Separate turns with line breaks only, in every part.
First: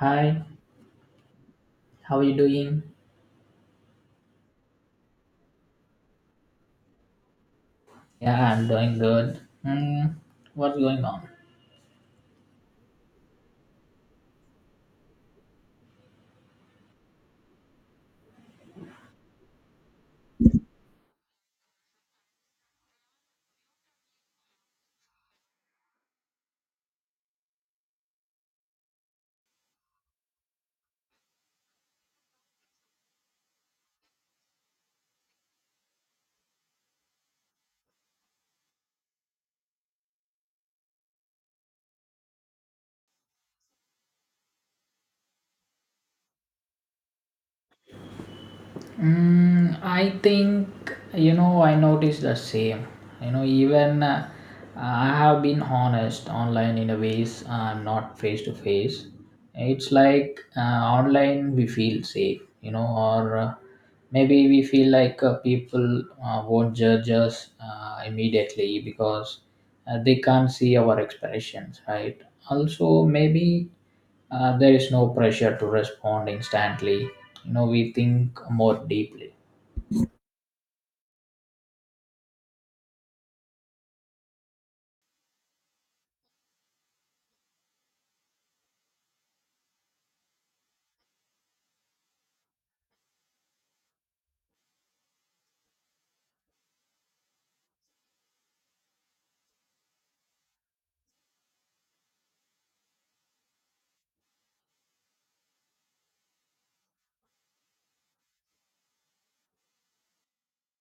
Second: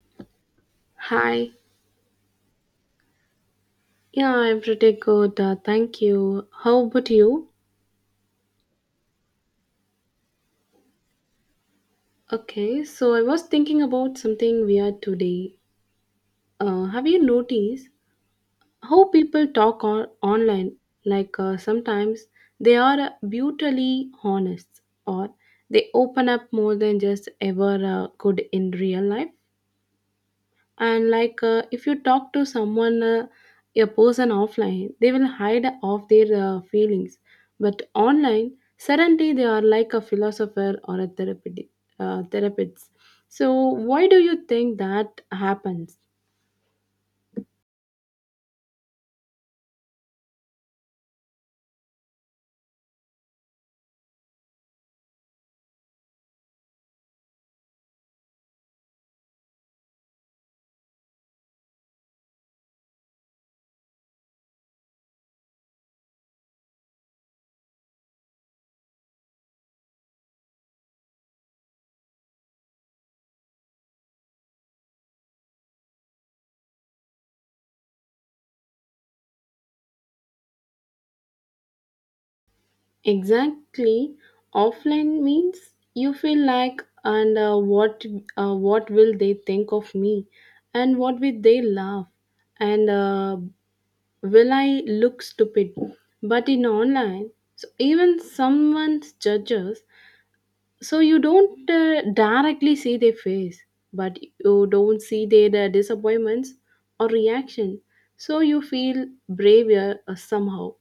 Hi,
Hi.
how are you doing?
Yeah, I'm pretty good. Thank you. How about you?
Yeah, I'm doing good. Hmm, what's going on?
Okay, so I was thinking about something weird today. Have you noticed how people talk online? Sometimes they are brutally honest, or they open up more than just ever could in real life. And if you talk to someone, a person offline, they will hide off their feelings, but online suddenly they are like a philosopher or a therapeutic therapist. So why do you think that happens?
Mm, I think I noticed the same. You know, even I have been honest online in a ways I'm not face to face. It's like online we feel safe, you know, or maybe we feel like people won't judge us immediately because they can't see our expressions, right? Also, maybe there is no pressure to respond instantly. We think more deeply.
Exactly. Offline means you feel like, and what what will they think of me, and what will they laugh, and will I look stupid? But in online, so even someone judges, so you don't directly see their face, but you don't see their disappointments or reaction. So you feel braver somehow.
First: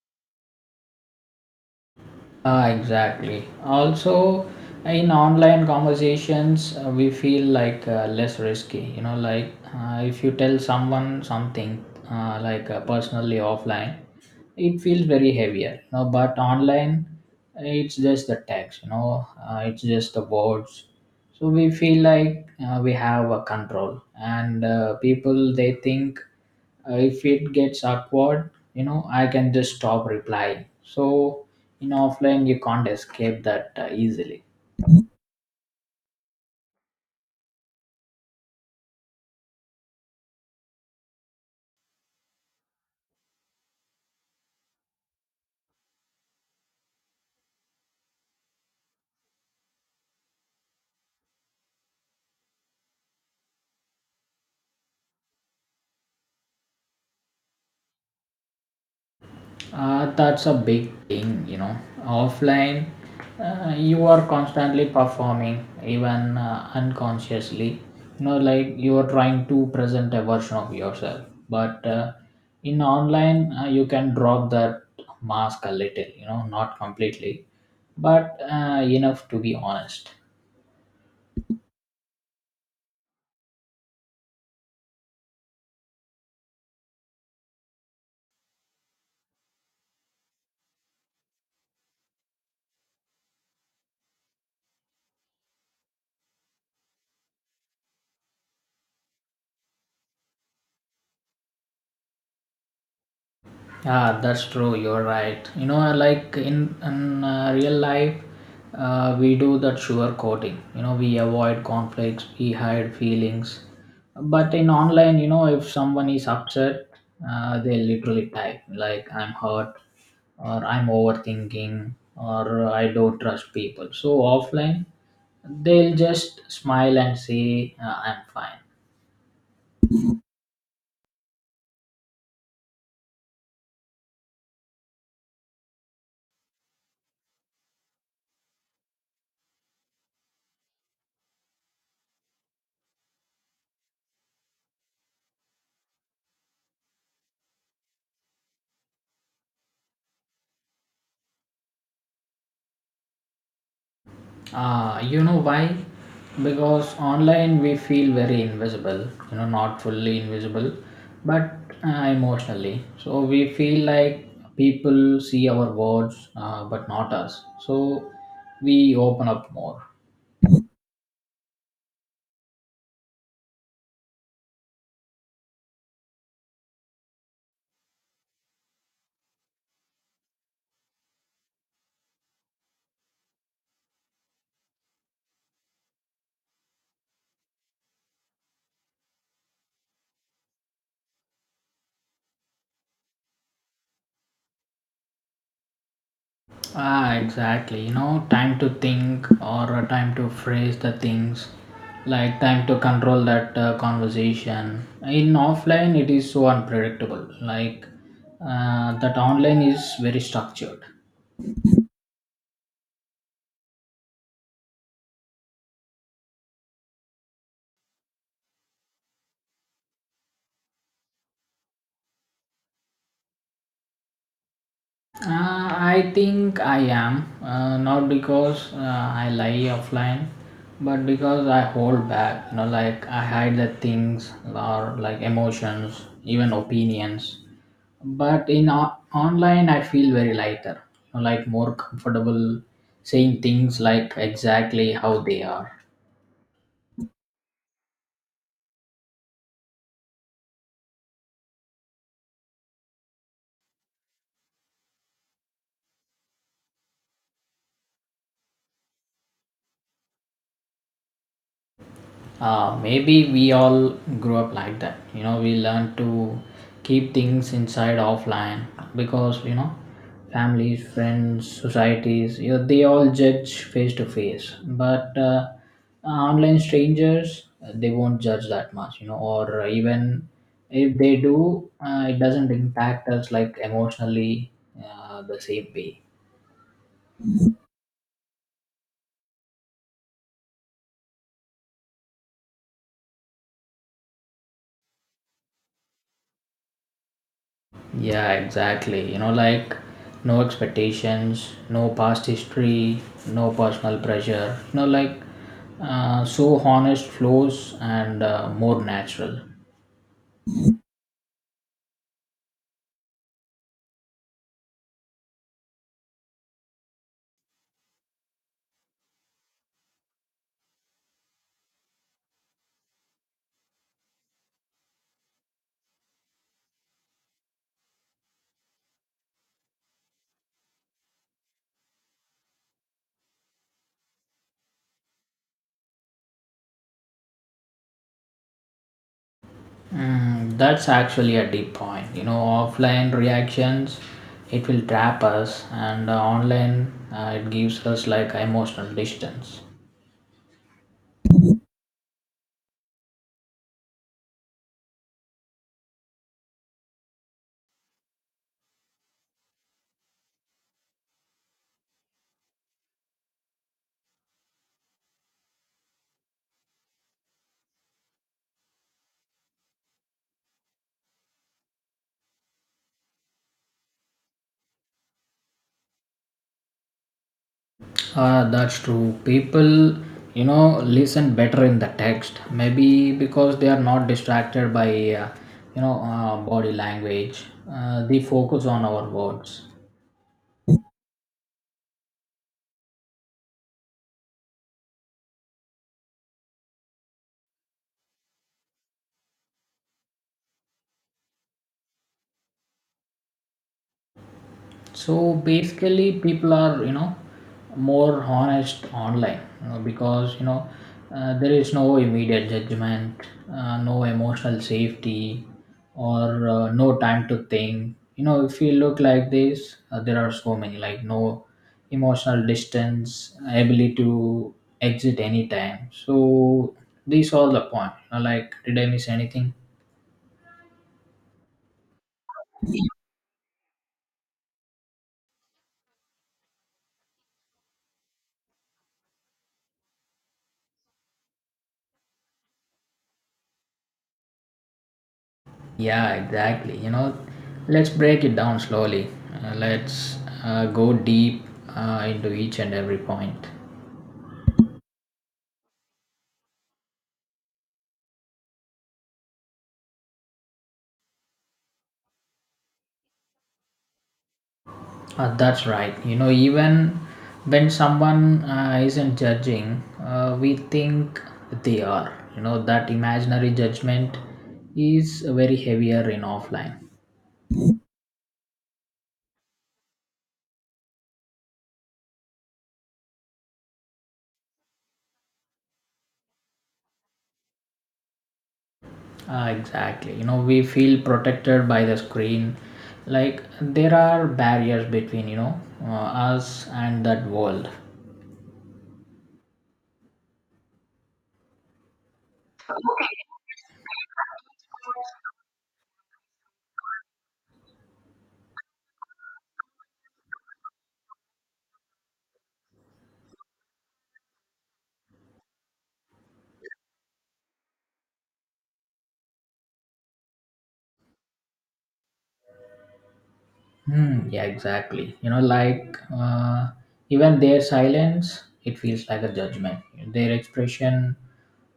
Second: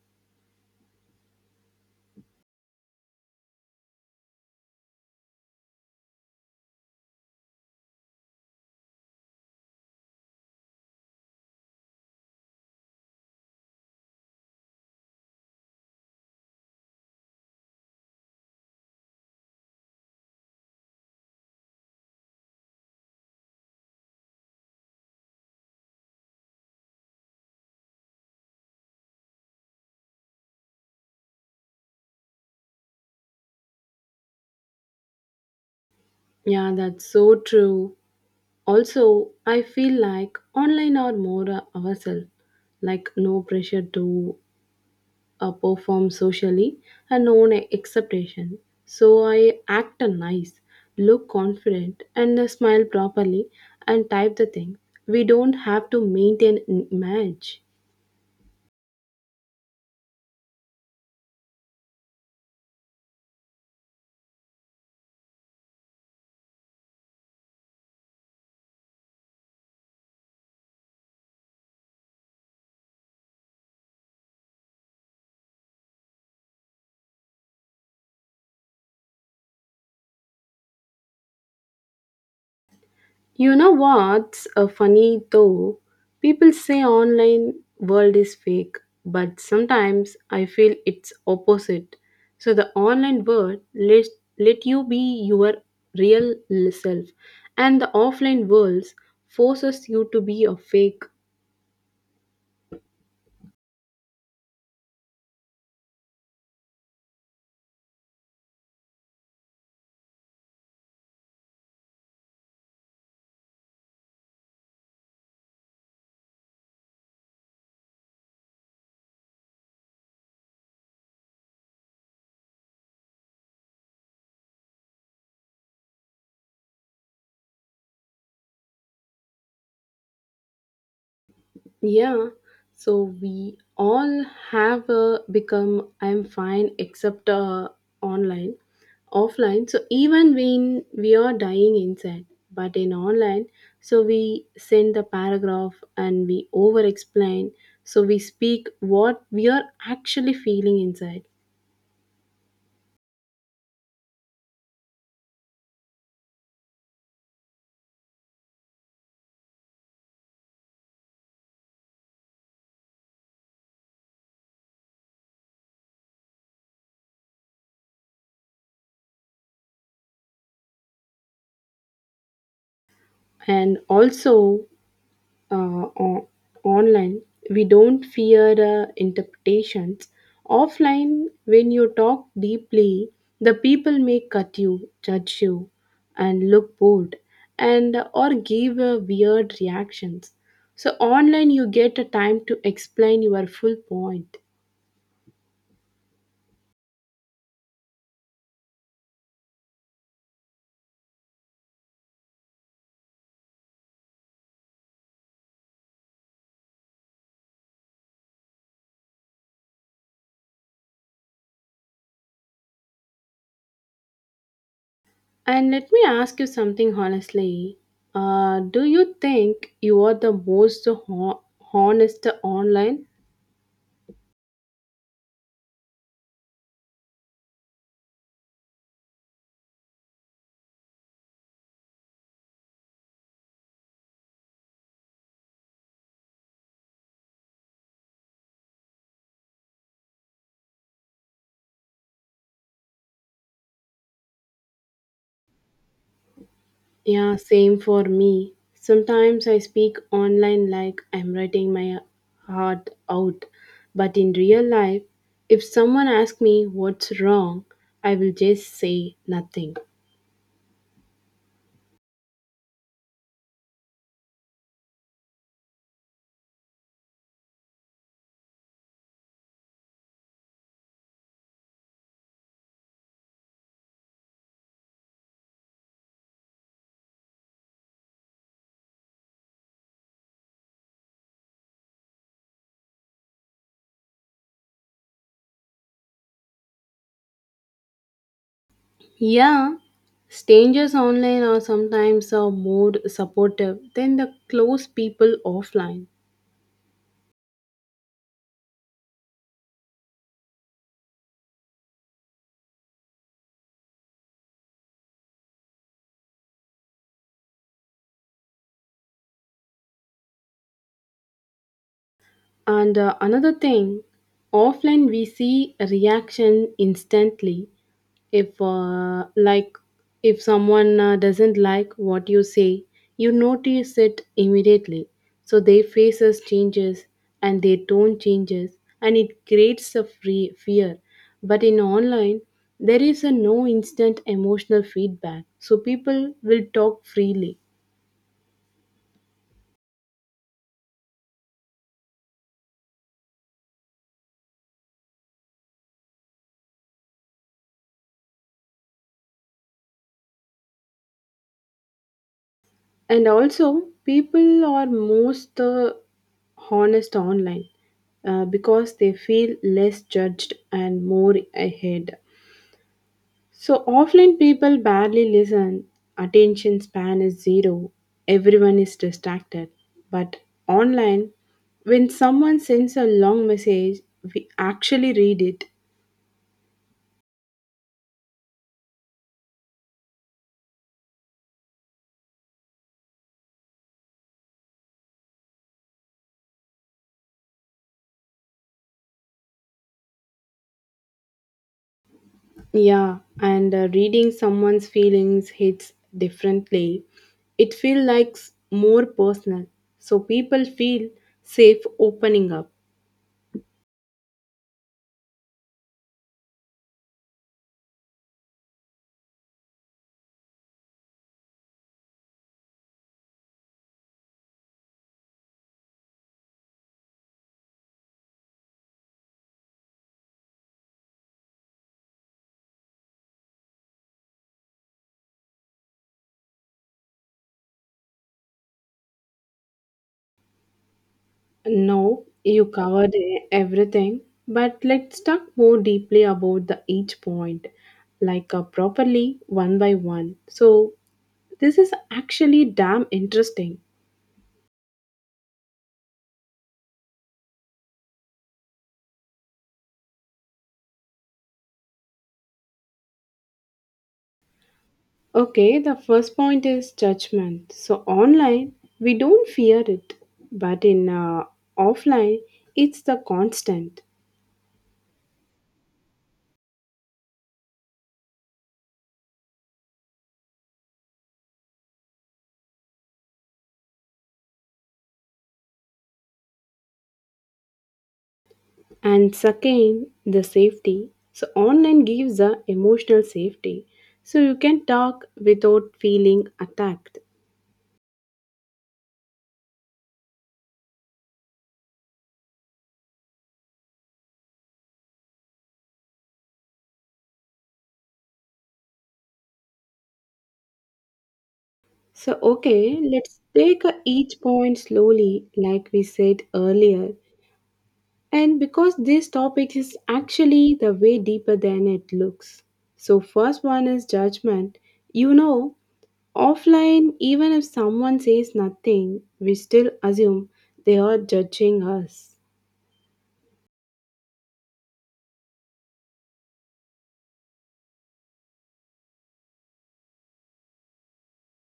Ah, exactly. Also, in online conversations, we feel like less risky. You know, like if you tell someone something, like personally offline, it feels very heavier. You know, but online, it's just the text. It's just the words. So we feel like we have a control, and people they think. If it gets awkward, you know, I can just stop replying. So in offline, you can't escape that easily.
Yeah, that's so true. Also, I feel like online are more ourselves, like no pressure to perform socially and own acceptation. So I act a nice, look confident, and smile properly and type the thing. We don't have to maintain an image.
That's a big thing, you know. Offline, you are constantly performing, even unconsciously. You know, like you are trying to present a version of yourself. But in online, you can drop that mask a little, you know, not completely, but enough to be honest.
You know what's funny though? People say online world is fake, but sometimes I feel it's opposite. So the online world let you be your real self, and the offline worlds forces you to be a fake.
Yeah, that's true. You're right. You know, like in real life, we do that sugar coating. You know, we avoid conflicts, we hide feelings. But in online, you know, if someone is upset, they literally type like "I'm hurt" or "I'm overthinking" or "I don't trust people." So offline, they'll just smile and say "I'm fine."
Yeah, so we all have become I'm fine except online, offline. So even when we are dying inside, but in online, so we send the paragraph and we over explain. So we speak what we are actually feeling inside.
You know why? Because online we feel very invisible, you know, not fully invisible, but uh, emotionally. So we feel like people see our words, but not us. So we open up more.
And also, uh, o- online we don't fear interpretations offline. When you talk deeply, the people may cut you, judge you, and look bored, and or give weird reactions. So online you get a time to explain your full point.
Ah, exactly. You know, time to think or a time to phrase the things, like time to control that conversation. In offline, it is so unpredictable. Like that online is very structured.
And let me ask you something honestly. Do you think you are the most honest online?
I think I am. Not because I lie offline, but because I hold back. You know, like I hide the things or like emotions, even opinions. But in online, I feel very lighter. You know, like more comfortable saying things like exactly how they are.
Yeah, same for me. Sometimes I speak online like I'm writing my heart out. But in real life, if someone asks me what's wrong, I will just say nothing.
Maybe we all grew up like that. You know, we learn to keep things inside offline because you know families friends societies you know, they all judge face to face but online strangers they won't judge that much. You know, or even if they do it doesn't impact us like emotionally the same way.
Yeah, strangers online are sometimes more supportive than the close people offline.
Yeah, exactly. You know, like no expectations, no past history, no personal pressure. You know, like so honest flows and more natural.
And another thing, offline we see a reaction instantly. If like if someone doesn't like what you say, you notice it immediately, so their faces changes and their tone changes, and it creates a free fear. But in online, there is a no instant emotional feedback, so people will talk freely.
Mm, that's actually a deep point. You know, offline reactions, it will trap us, and online, it gives us like emotional distance.
And also people are most honest online because they feel less judged and more ahead. So offline people barely listen. Attention span is zero. Everyone is distracted. But online, when someone sends a long message, we actually read it.
That's true. People, you know, listen better in the text. Maybe because they are not distracted by, body language. They focus on our words.
Yeah, and reading someone's feelings hits differently. It feels like more personal. So people feel safe opening up.
So basically people are you know more honest online you know, because you know there is no immediate judgment, no emotional safety, or no time to think. You know, if you look like this there are so many like no emotional distance ability to exit anytime. So these are the point, you know, like did I miss anything?
No, you covered everything, but let's talk more deeply about the each point, like properly one by one. So this is actually damn interesting.
Yeah, exactly. You know, let's break it down slowly. Let's go deep into each and every point.
Okay, the first point is judgment. So online, we don't fear it, but in offline, it's the constant.
That's right. You know, even when someone isn't judging, we think they are. You know, that imaginary judgment is very heavier in offline.
And second, the safety. So online gives the emotional safety. So you can talk without feeling attacked.
Ah, exactly. You know, we feel protected by the screen. Like there are barriers between you know us and that world.
So, okay, let's take each point slowly, like we said earlier. And because this topic is actually the way deeper than it looks. So, first one is judgment. You know, offline, even if someone says nothing, we still assume they are judging us.
Hmm. Yeah, exactly. You know, like even their silence, it feels like a judgment. Their expression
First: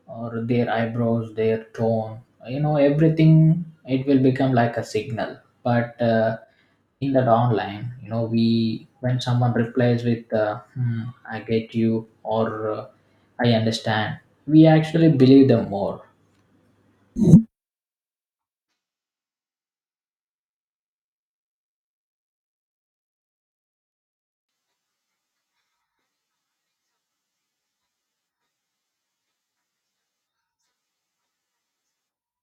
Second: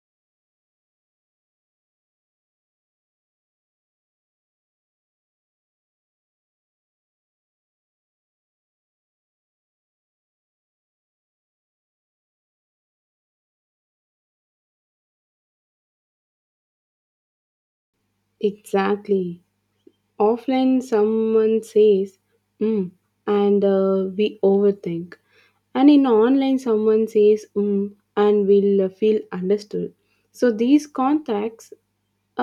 or their eyebrows, their tone, you know, everything, it will become like a signal. But in that online, you know, we when someone replies with hmm, "I get you" or "I understand," we actually believe them more.
Exactly. Offline, someone says, mm, and we overthink. And in online someone says mm, and will feel understood. So these contacts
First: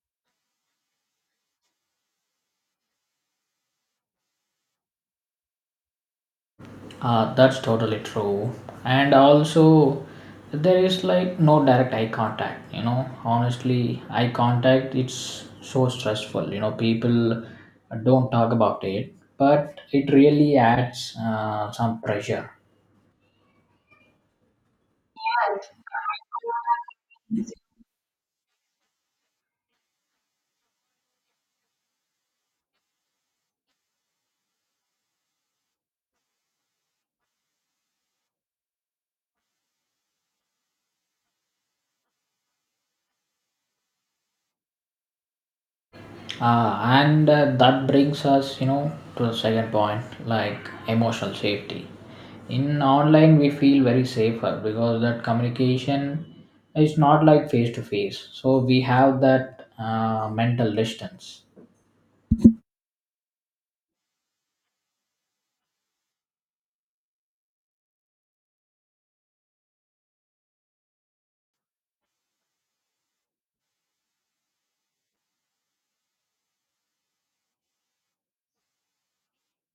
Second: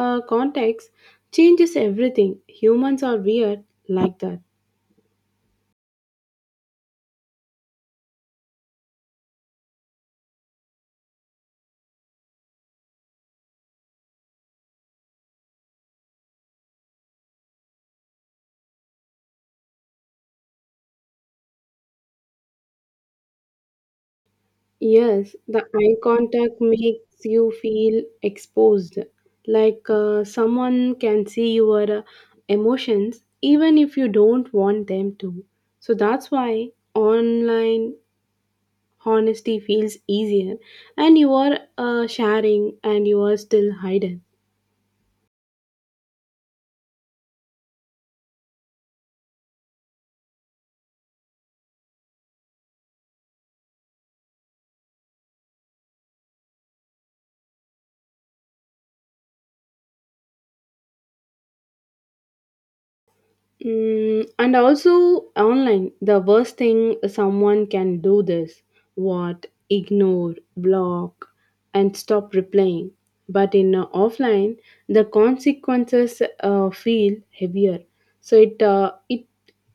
uh, contacts changes everything. Humans are weird like that.
That's totally true. And also, there is like no direct eye contact. You know, honestly, eye contact it's so stressful. You know, people don't talk about it, but it really adds some pressure.
Yes, the eye contact makes you feel exposed, like someone can see your emotions even if you don't want them to. So that's why online honesty feels easier, and you are sharing and you are still hidden.
And That brings us, you know, to the second point, like emotional safety. In online, we feel very safer because that communication is not like face to face. So we have that mental distance.
Mm, and also online, the worst thing someone can do this what ignore, block, and stop replying. But in offline, the consequences feel heavier. So it uh, it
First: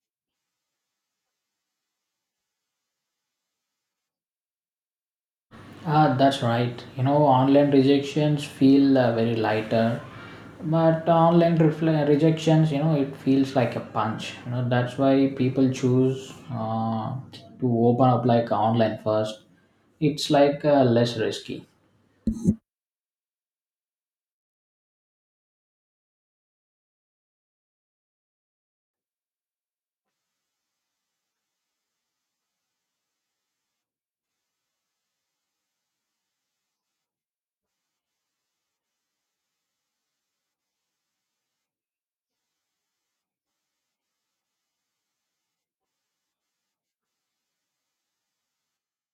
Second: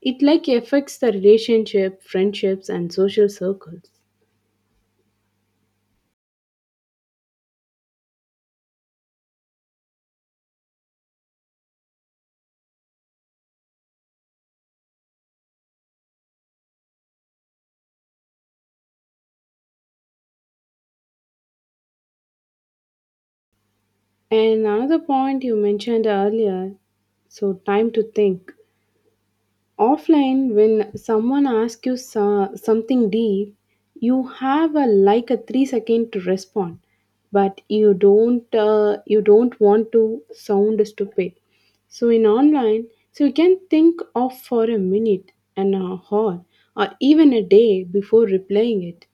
it like affects the relationship, friendships, and social circles.
Ah, that's right. You know, online rejections feel very lighter, but online rejections, you know, it feels like a punch. You know, that's why people choose to open up like online first. It's like less risky.
And another point you mentioned earlier, so time to think. Offline, when someone asks you something deep, you have a like a 3 second to respond, but you don't want to sound stupid. So in online, so you can think of for a minute, an hour, or even a day before replying it.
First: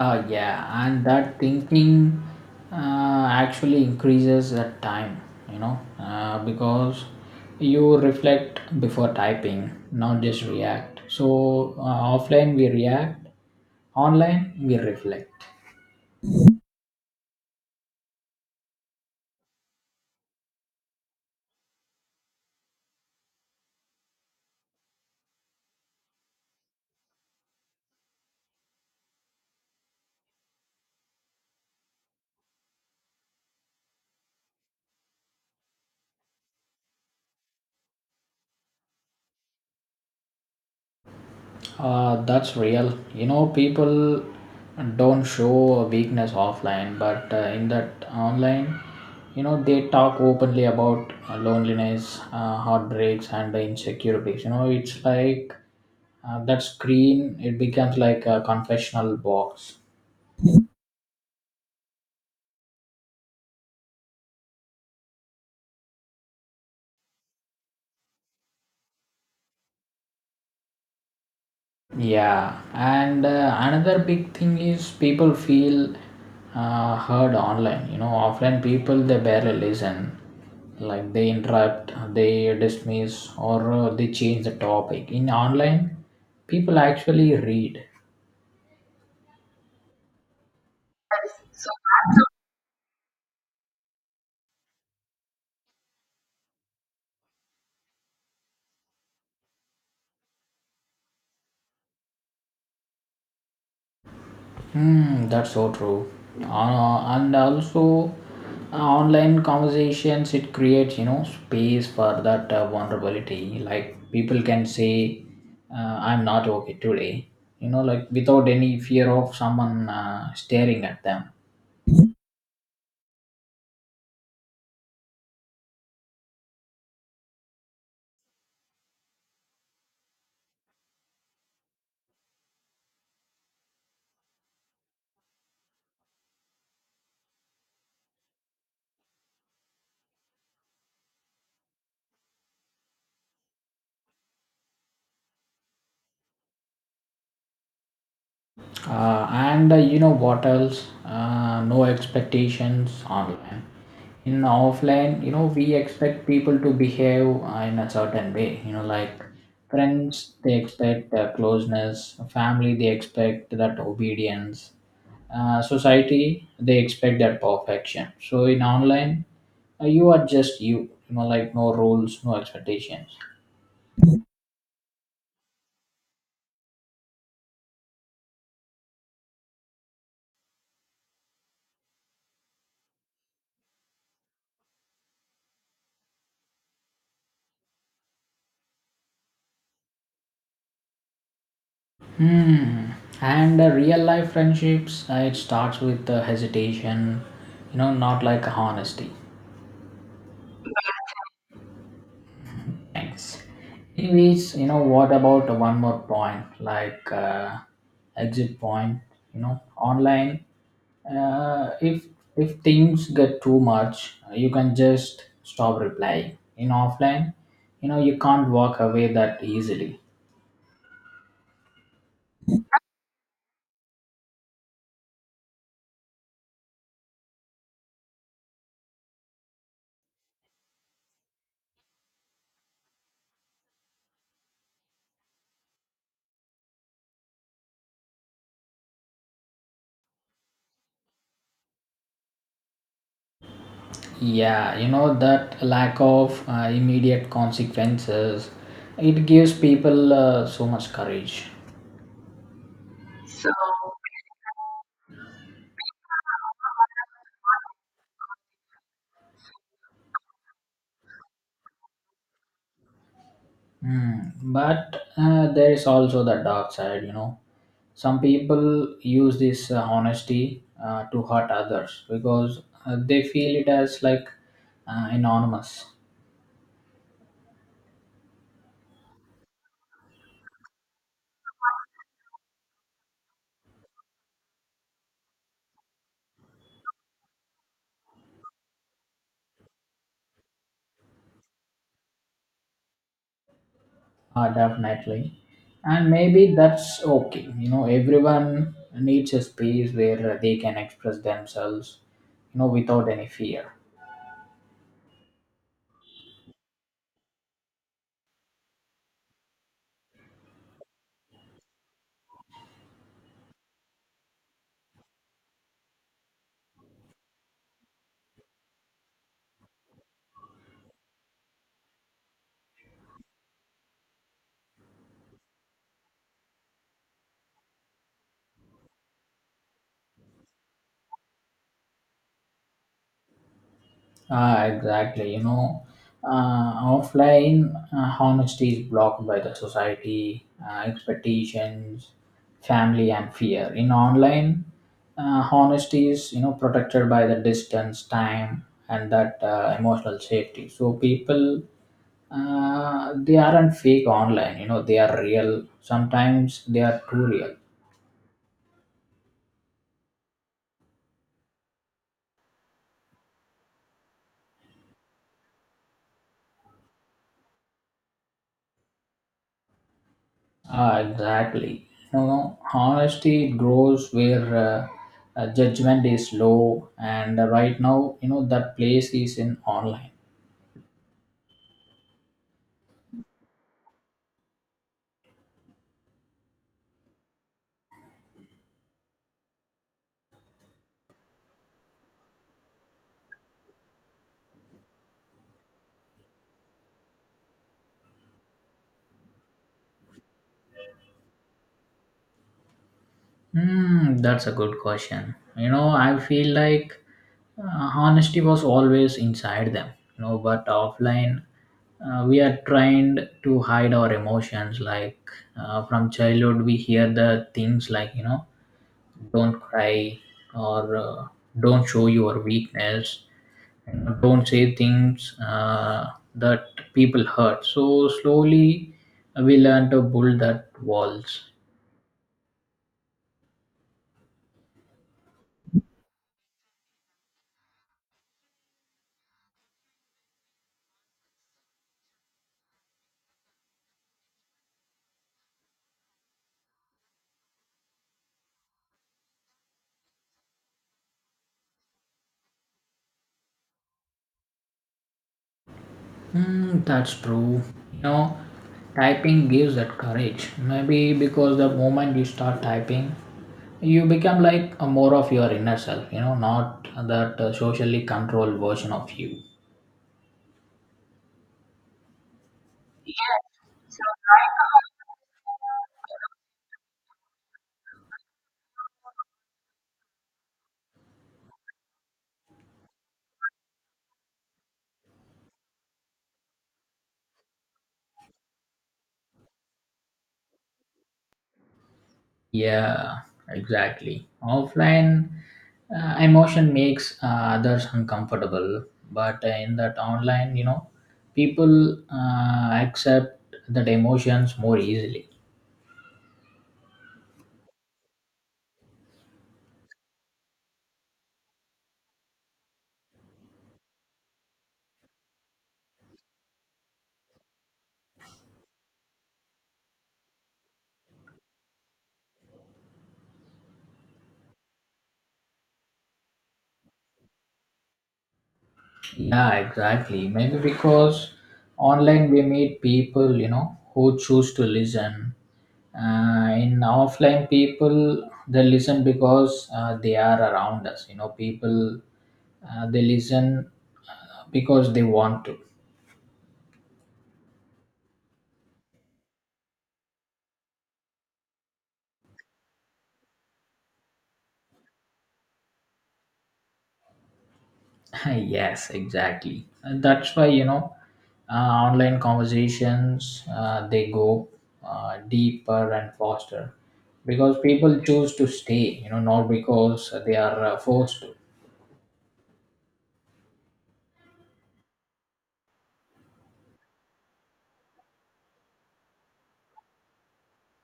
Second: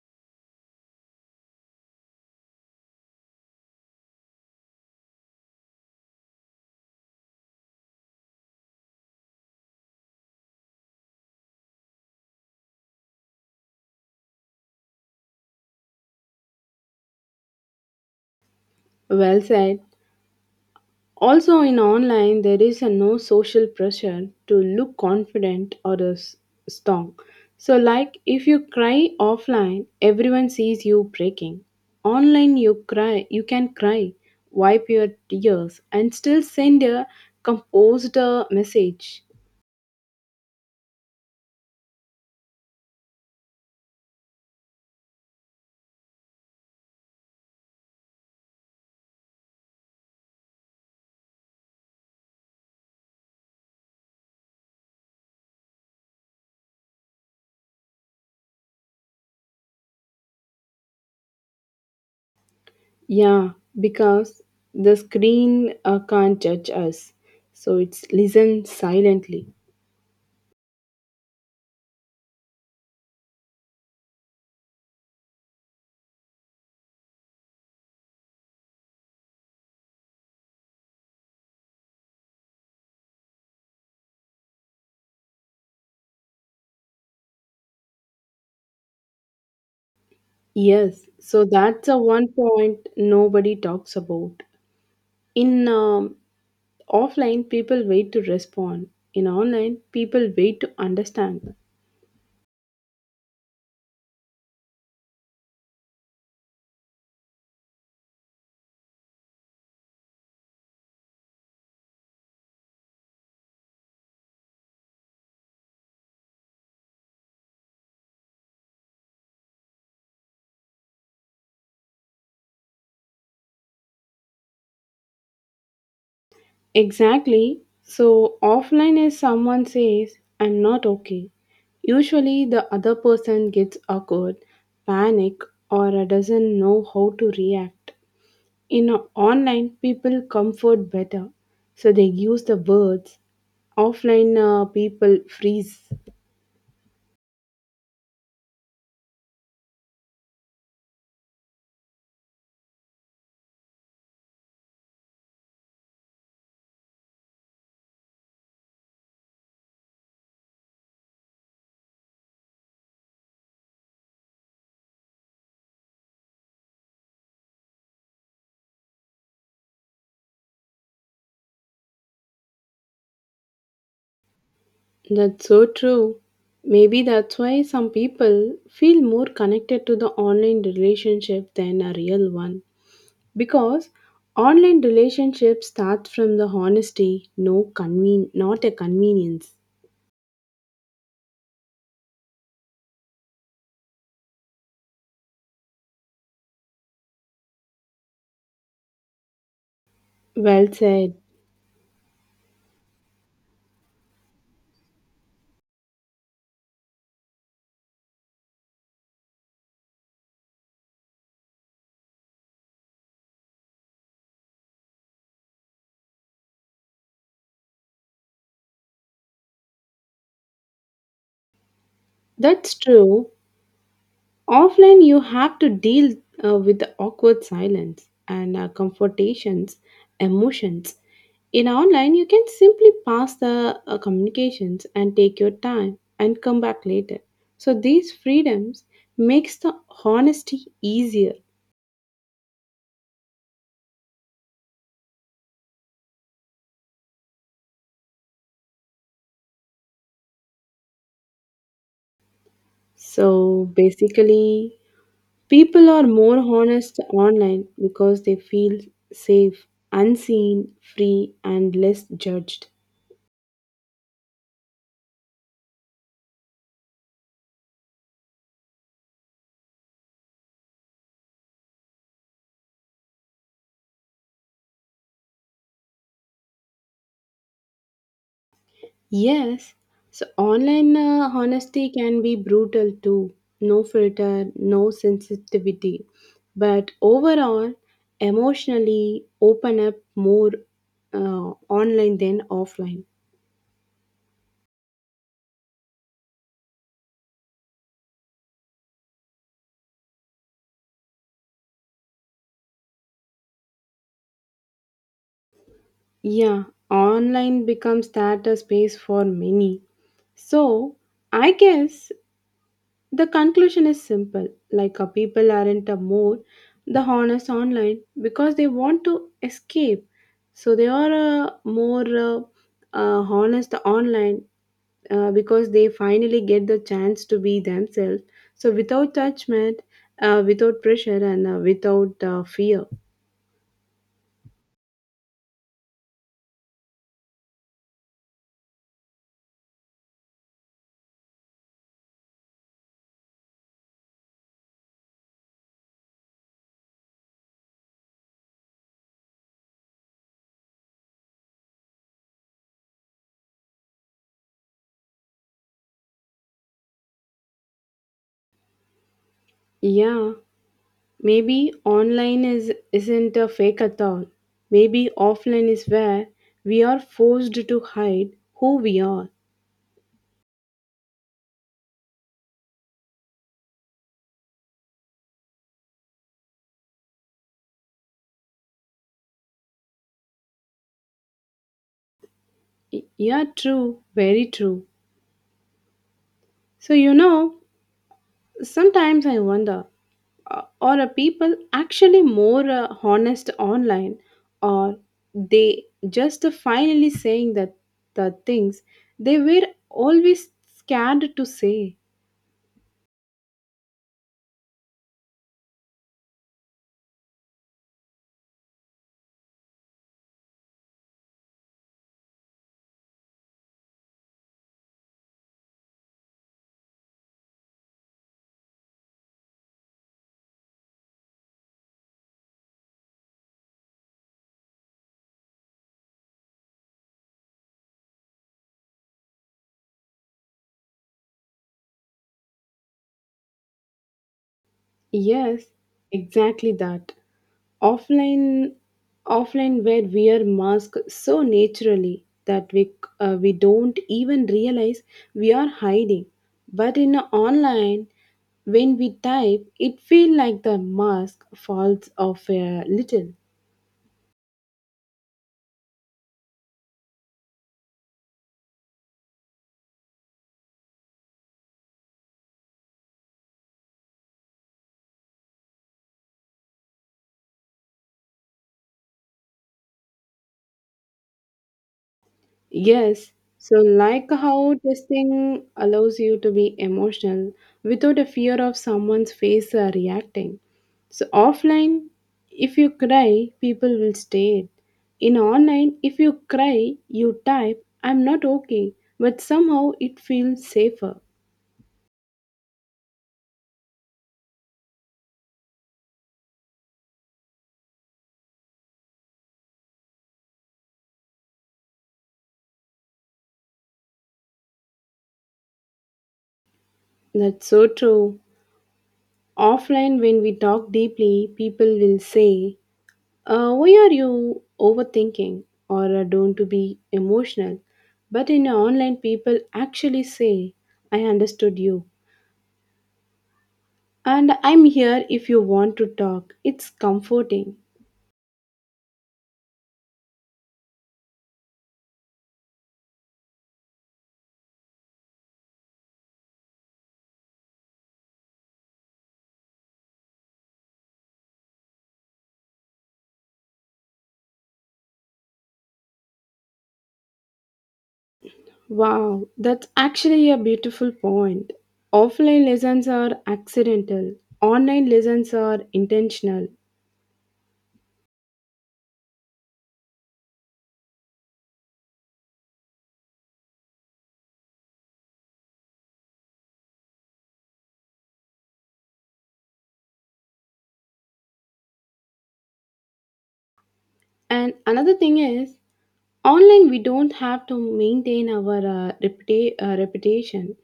Yeah, and that thinking actually increases that time, you know, because you reflect before typing, not just react. So, offline we react, online we reflect.
Well said. Also, in online, there is a no social pressure to look confident or strong. So, like if you cry offline, everyone sees you breaking. Online, you can cry, wipe your tears, and still send a composed message.
That's real. You know, people don't show weakness offline, but in that online, you know, they talk openly about loneliness, heartbreaks, and insecurities. You know, it's like that screen, it becomes like a confessional box.
Yeah, because the screen can't judge us, so it's listen silently.
Yeah, and another big thing is people feel heard online. You know, offline people they barely listen, like they interrupt, they dismiss, or they change the topic. In online, people actually read.
Yes, so that's a one point nobody talks about. In offline, people wait to respond. In online, people wait to understand.
Mm, that's so true. And also, online conversations it creates you know space for that vulnerability. Like people can say, "I'm not okay today," you know, like without any fear of someone staring at them.
Exactly. So, offline is someone says, I'm not okay. Usually, the other person gets awkward, panic, or doesn't know how to react. In online, people comfort better, so they use the words. Offline, people freeze.
And You know what else? No expectations online. In offline, you know, we expect people to behave in a certain way. You know, like friends, they expect closeness, family, they expect that obedience, society, they expect that perfection. So in online, you are just you, you know, like no rules, no expectations.
That's so true. Maybe that's why some people feel more connected to the online relationship than a real one. Because online relationships start from the honesty, no not a convenience.
Hmm. And real life friendships, it starts with hesitation, you know, not like honesty.
Well said.
Thanks. Anyways, you know, what about one more point, like exit point, you know, online. Uh, if if things get too much, you can just stop replying. In offline, you know, you can't walk away that easily.
That's true. Offline, you have to deal with the awkward silence and confrontations, emotions. In online, you can simply pass the communications and take your time and come back later. So these freedoms makes the honesty easier.
Yeah, you know that lack of immediate consequences, it gives people so much courage. So,
So basically, people are more honest online because they feel safe, unseen, free and less judged.
Mm, but there is also the dark side, you know. Some people use this honesty to hurt others because they feel it as like anonymous.
Yes, so online honesty can be brutal too. No filter, no sensitivity. But overall, emotionally open up more online than offline.
Definitely. And maybe that's okay. You know, everyone needs a space where they can express themselves, you know, without any fear.
Yeah, online becomes that a space for many. So, I guess the conclusion is simple, like a people aren't a more the honest online because they want to escape. So they are more honest online because they finally get the chance to be themselves. So without judgment, without pressure, and without fear.
Ah, exactly. You know, offline honesty is blocked by the society, expectations, family, and fear. In online, honesty is, you know, protected by the distance, time, and that emotional safety. So people they aren't fake online. You know, they are real, sometimes they are too real.
Yeah, maybe online is isn't a fake at all. Maybe offline is where we are forced to hide who we are.
Ah exactly, you know, honesty grows where judgment is low and right now you know that place is in online.
Yeah, true, very true. So, you know, sometimes I wonder, uh, are a people actually more honest online, or they just finally saying that the things they were always scared to say?
Hmm, that's a good question. You know, I feel like honesty was always inside them. You know, but offline, we are trained to hide our emotions. Like from childhood, we hear the things like you know, don't cry or don't show your weakness. You know, don't say things that people hurt. So slowly, we learn to build that walls.
Yes, exactly that. Offline offline where we are mask so naturally that we don't even realize we are hiding. But in online, when we type, it feels like the mask falls off a little.
Mm, that's true. You know, typing gives that courage. Maybe because the moment you start typing, you become like a more of your inner self, you know, not that socially controlled version of you.
Yes, so like how testing allows you to be emotional without a fear of someone's face reacting. So offline, if you cry, people will stare. In online, if you cry, you type, I'm not okay, but somehow it feels safer.
Yeah, exactly. Offline, emotion makes others uncomfortable, but in that online, you know, people accept that emotions more easily.
That's so true. Offline, when we talk deeply, people will say, why are you overthinking, or don't to be emotional? But in online, people actually say, I understood you. And I'm here if you want to talk. It's comforting.
Yeah, exactly. Maybe because online we meet people, you know, who choose to listen. In offline, people they listen because they are around us. You know, people they listen because they want to.
Wow, that's actually a beautiful point. Offline lessons are accidental, online lessons are intentional.
Yes, exactly. And that's why you know, online conversations they go deeper and faster because people choose to stay. You know, not because they are forced to.
And another thing is, online we don't have to maintain our reputation.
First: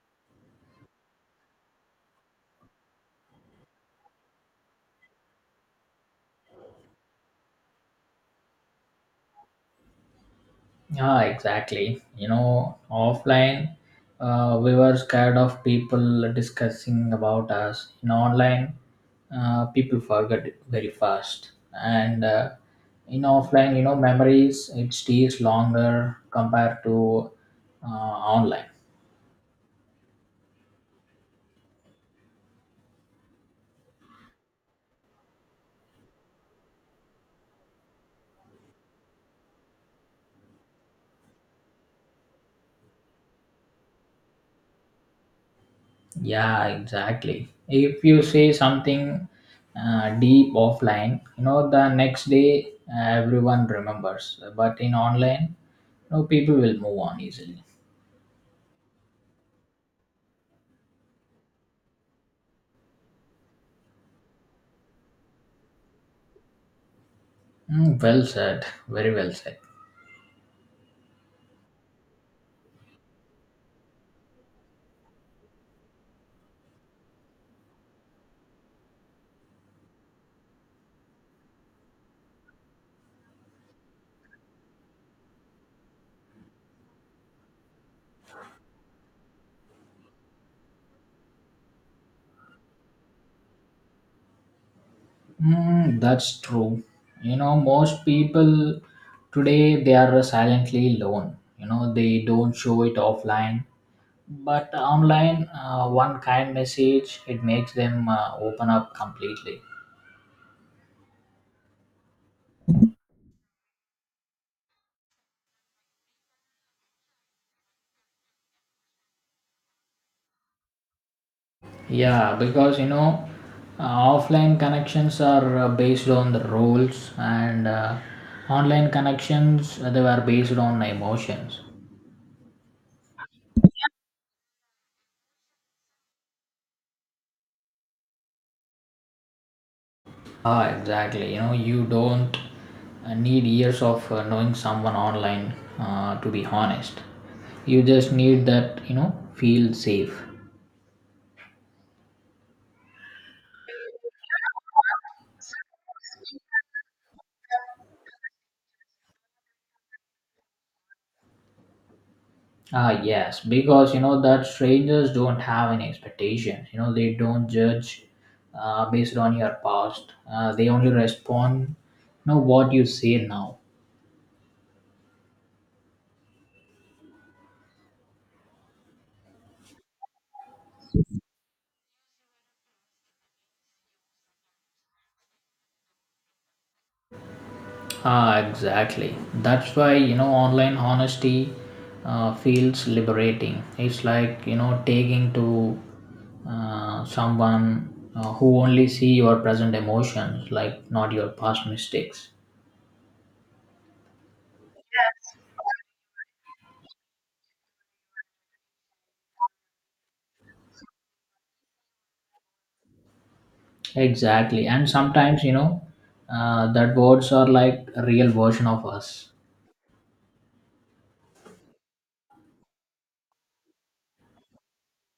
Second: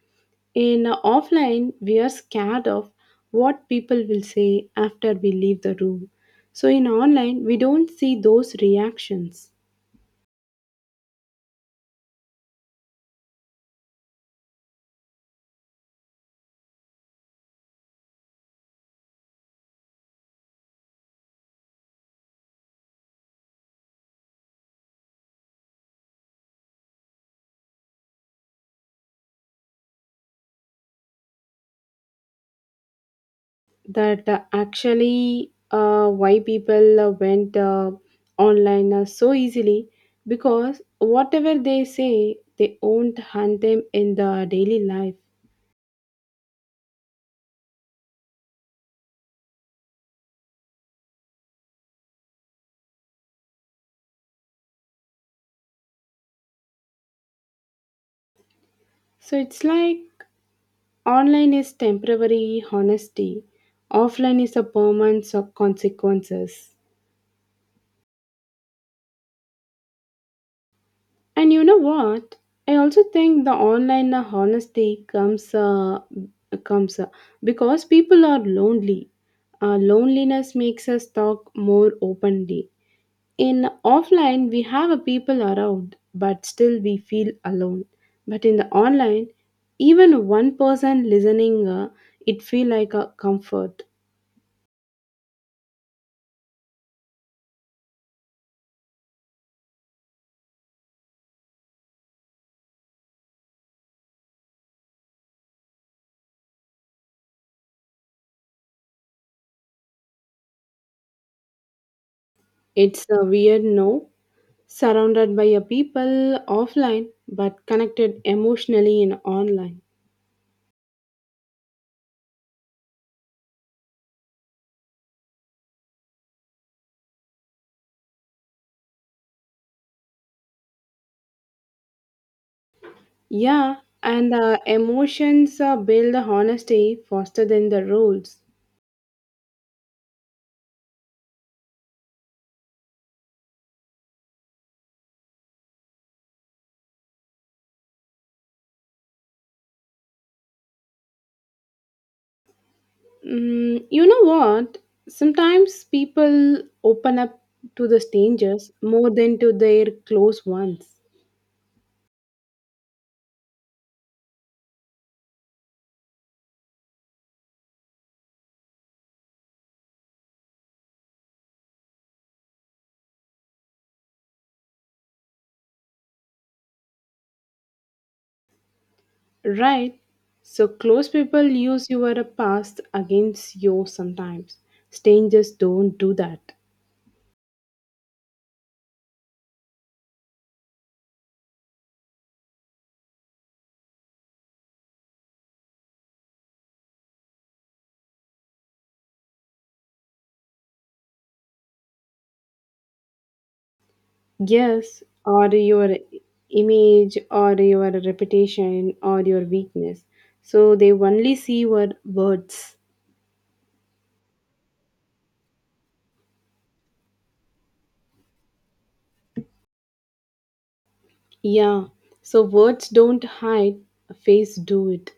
In offline, we are scared of what people will say after we leave the room. So in online, we don't see those reactions.
Ah, exactly. You know, offline, we were scared of people discussing about us. In online, people forget very fast. And in offline, you know, memories, it stays longer compared to online.
That actually why people went online so easily, because whatever they say, they won't hunt them in the daily life.
Yeah, exactly. If you say something deep offline, you know, the next day everyone remembers. But in online, no people will move on easily.
So it's like online is temporary honesty, offline is a permanence of consequences.
Mm, well said. Very well said.
And you know what? I also think the online honesty comes because people are lonely. Loneliness makes us talk more openly. In offline, we have a people around, but still we feel alone. But in the online, even one person listening, it feel like a comfort.
Mm, that's true. You know, most people today they are silently alone. You know, they don't show it offline, but online, one kind message it makes them open up completely.
It's a weird no, surrounded by a people offline, but connected emotionally in online.
Yeah, because you know, offline connections are based on the roles, and online connections they were based on emotions.
Yeah, and emotions build honesty faster than the rules.
Ah, exactly. You know, you don't need years of knowing someone online, to be honest. You just need that, you know, feel safe.
Mm, you know what? Sometimes people open up to the strangers more than to their close ones,
Ah, yes, because you know that strangers don't have any expectations. You know, they don't judge based on your past. They only respond, you know, what you say now.
right? So, close people use your past against you sometimes. Strangers don't do that.
Ah, exactly. That's why, you know, online honesty feels liberating. It's like, you know, taking to someone who only see your present emotions, like not your past mistakes.
Yes, or your image, or your reputation, or your weakness. So, they only see your words.
Exactly. And sometimes, you know, that words are like a real version of us.
Yeah, so words don't hide, a face do it.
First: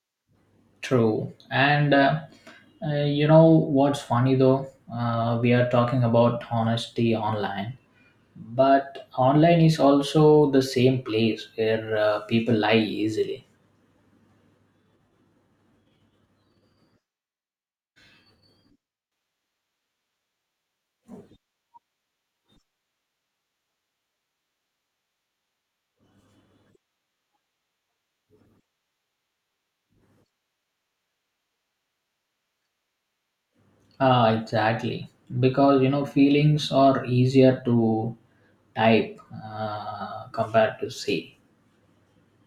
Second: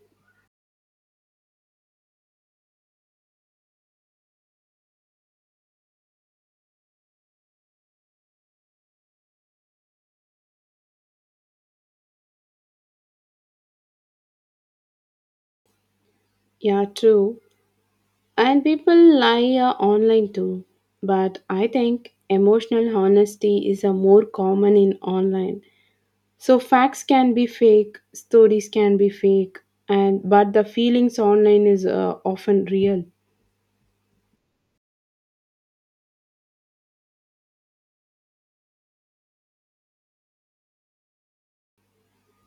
True. And you know what's funny though? We are talking about honesty online, but online is also the same place where people lie easily.
Yeah, true. And people lie online too. But I think emotional honesty is a more common in online. So facts can be fake, stories can be fake, and but the feelings online is often real.
Ah exactly, because you know feelings are easier to type compared to say.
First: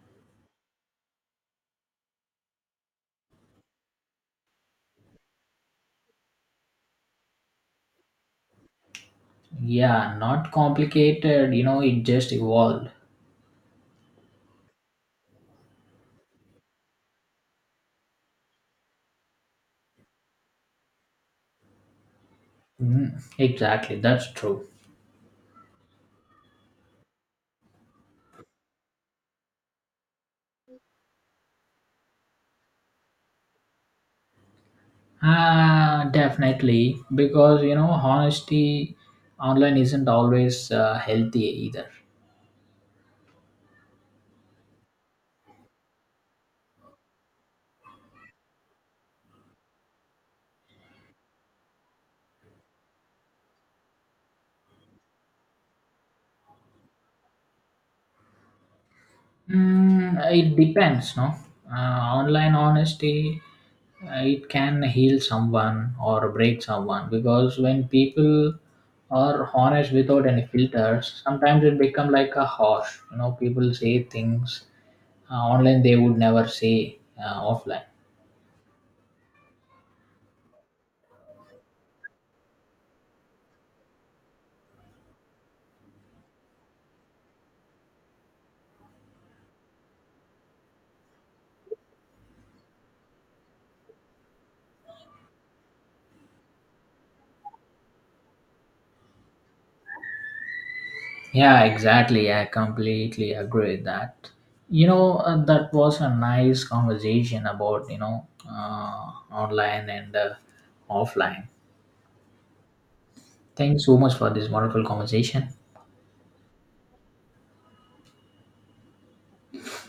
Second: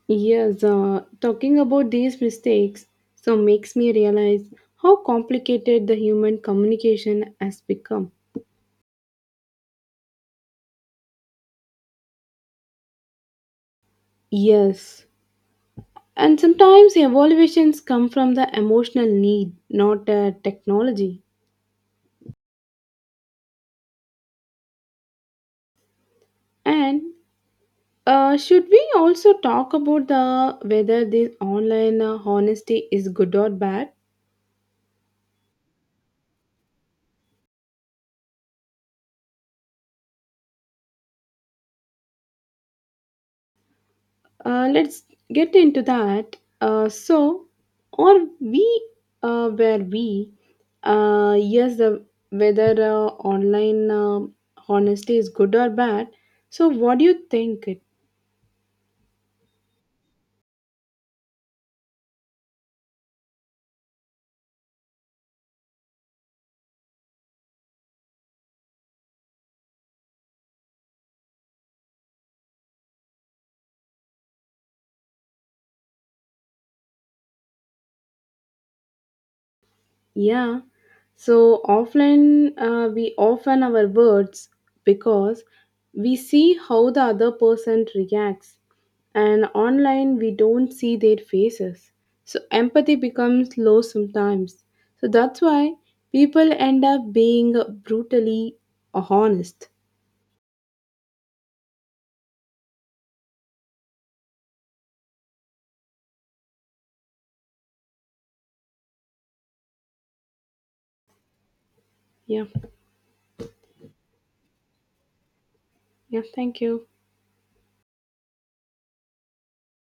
Yes, talking about these mistakes so makes me realize how complicated the human communication has become.
Yeah not complicated, you know it just evolved.
Yes. And sometimes the evaluations come from the emotional need, not the technology.
Mm, exactly, that's true.
And should we also talk about the whether this online honesty is good or bad?
Ah, definitely, because you know, honesty online isn't always healthy either.
Let's get into that. So, or we where we Yes, the whether online honesty is good or bad. So, what do you think?
Mm, it depends, no? Online honesty, it can heal someone or break someone because when people are honest without any filters, sometimes it become like a harsh. You know, people say things online they would never say offline.
Yeah, so offline we often our words because we see how the other person reacts, and online we don't see their faces. So empathy becomes low sometimes. So that's why people end up being brutally honest.
Yeah, exactly. I completely agree with that. You know, that was a nice conversation about, you know, online and offline.
Yeah,
Thanks so much for this wonderful conversation.
yeah, thank you.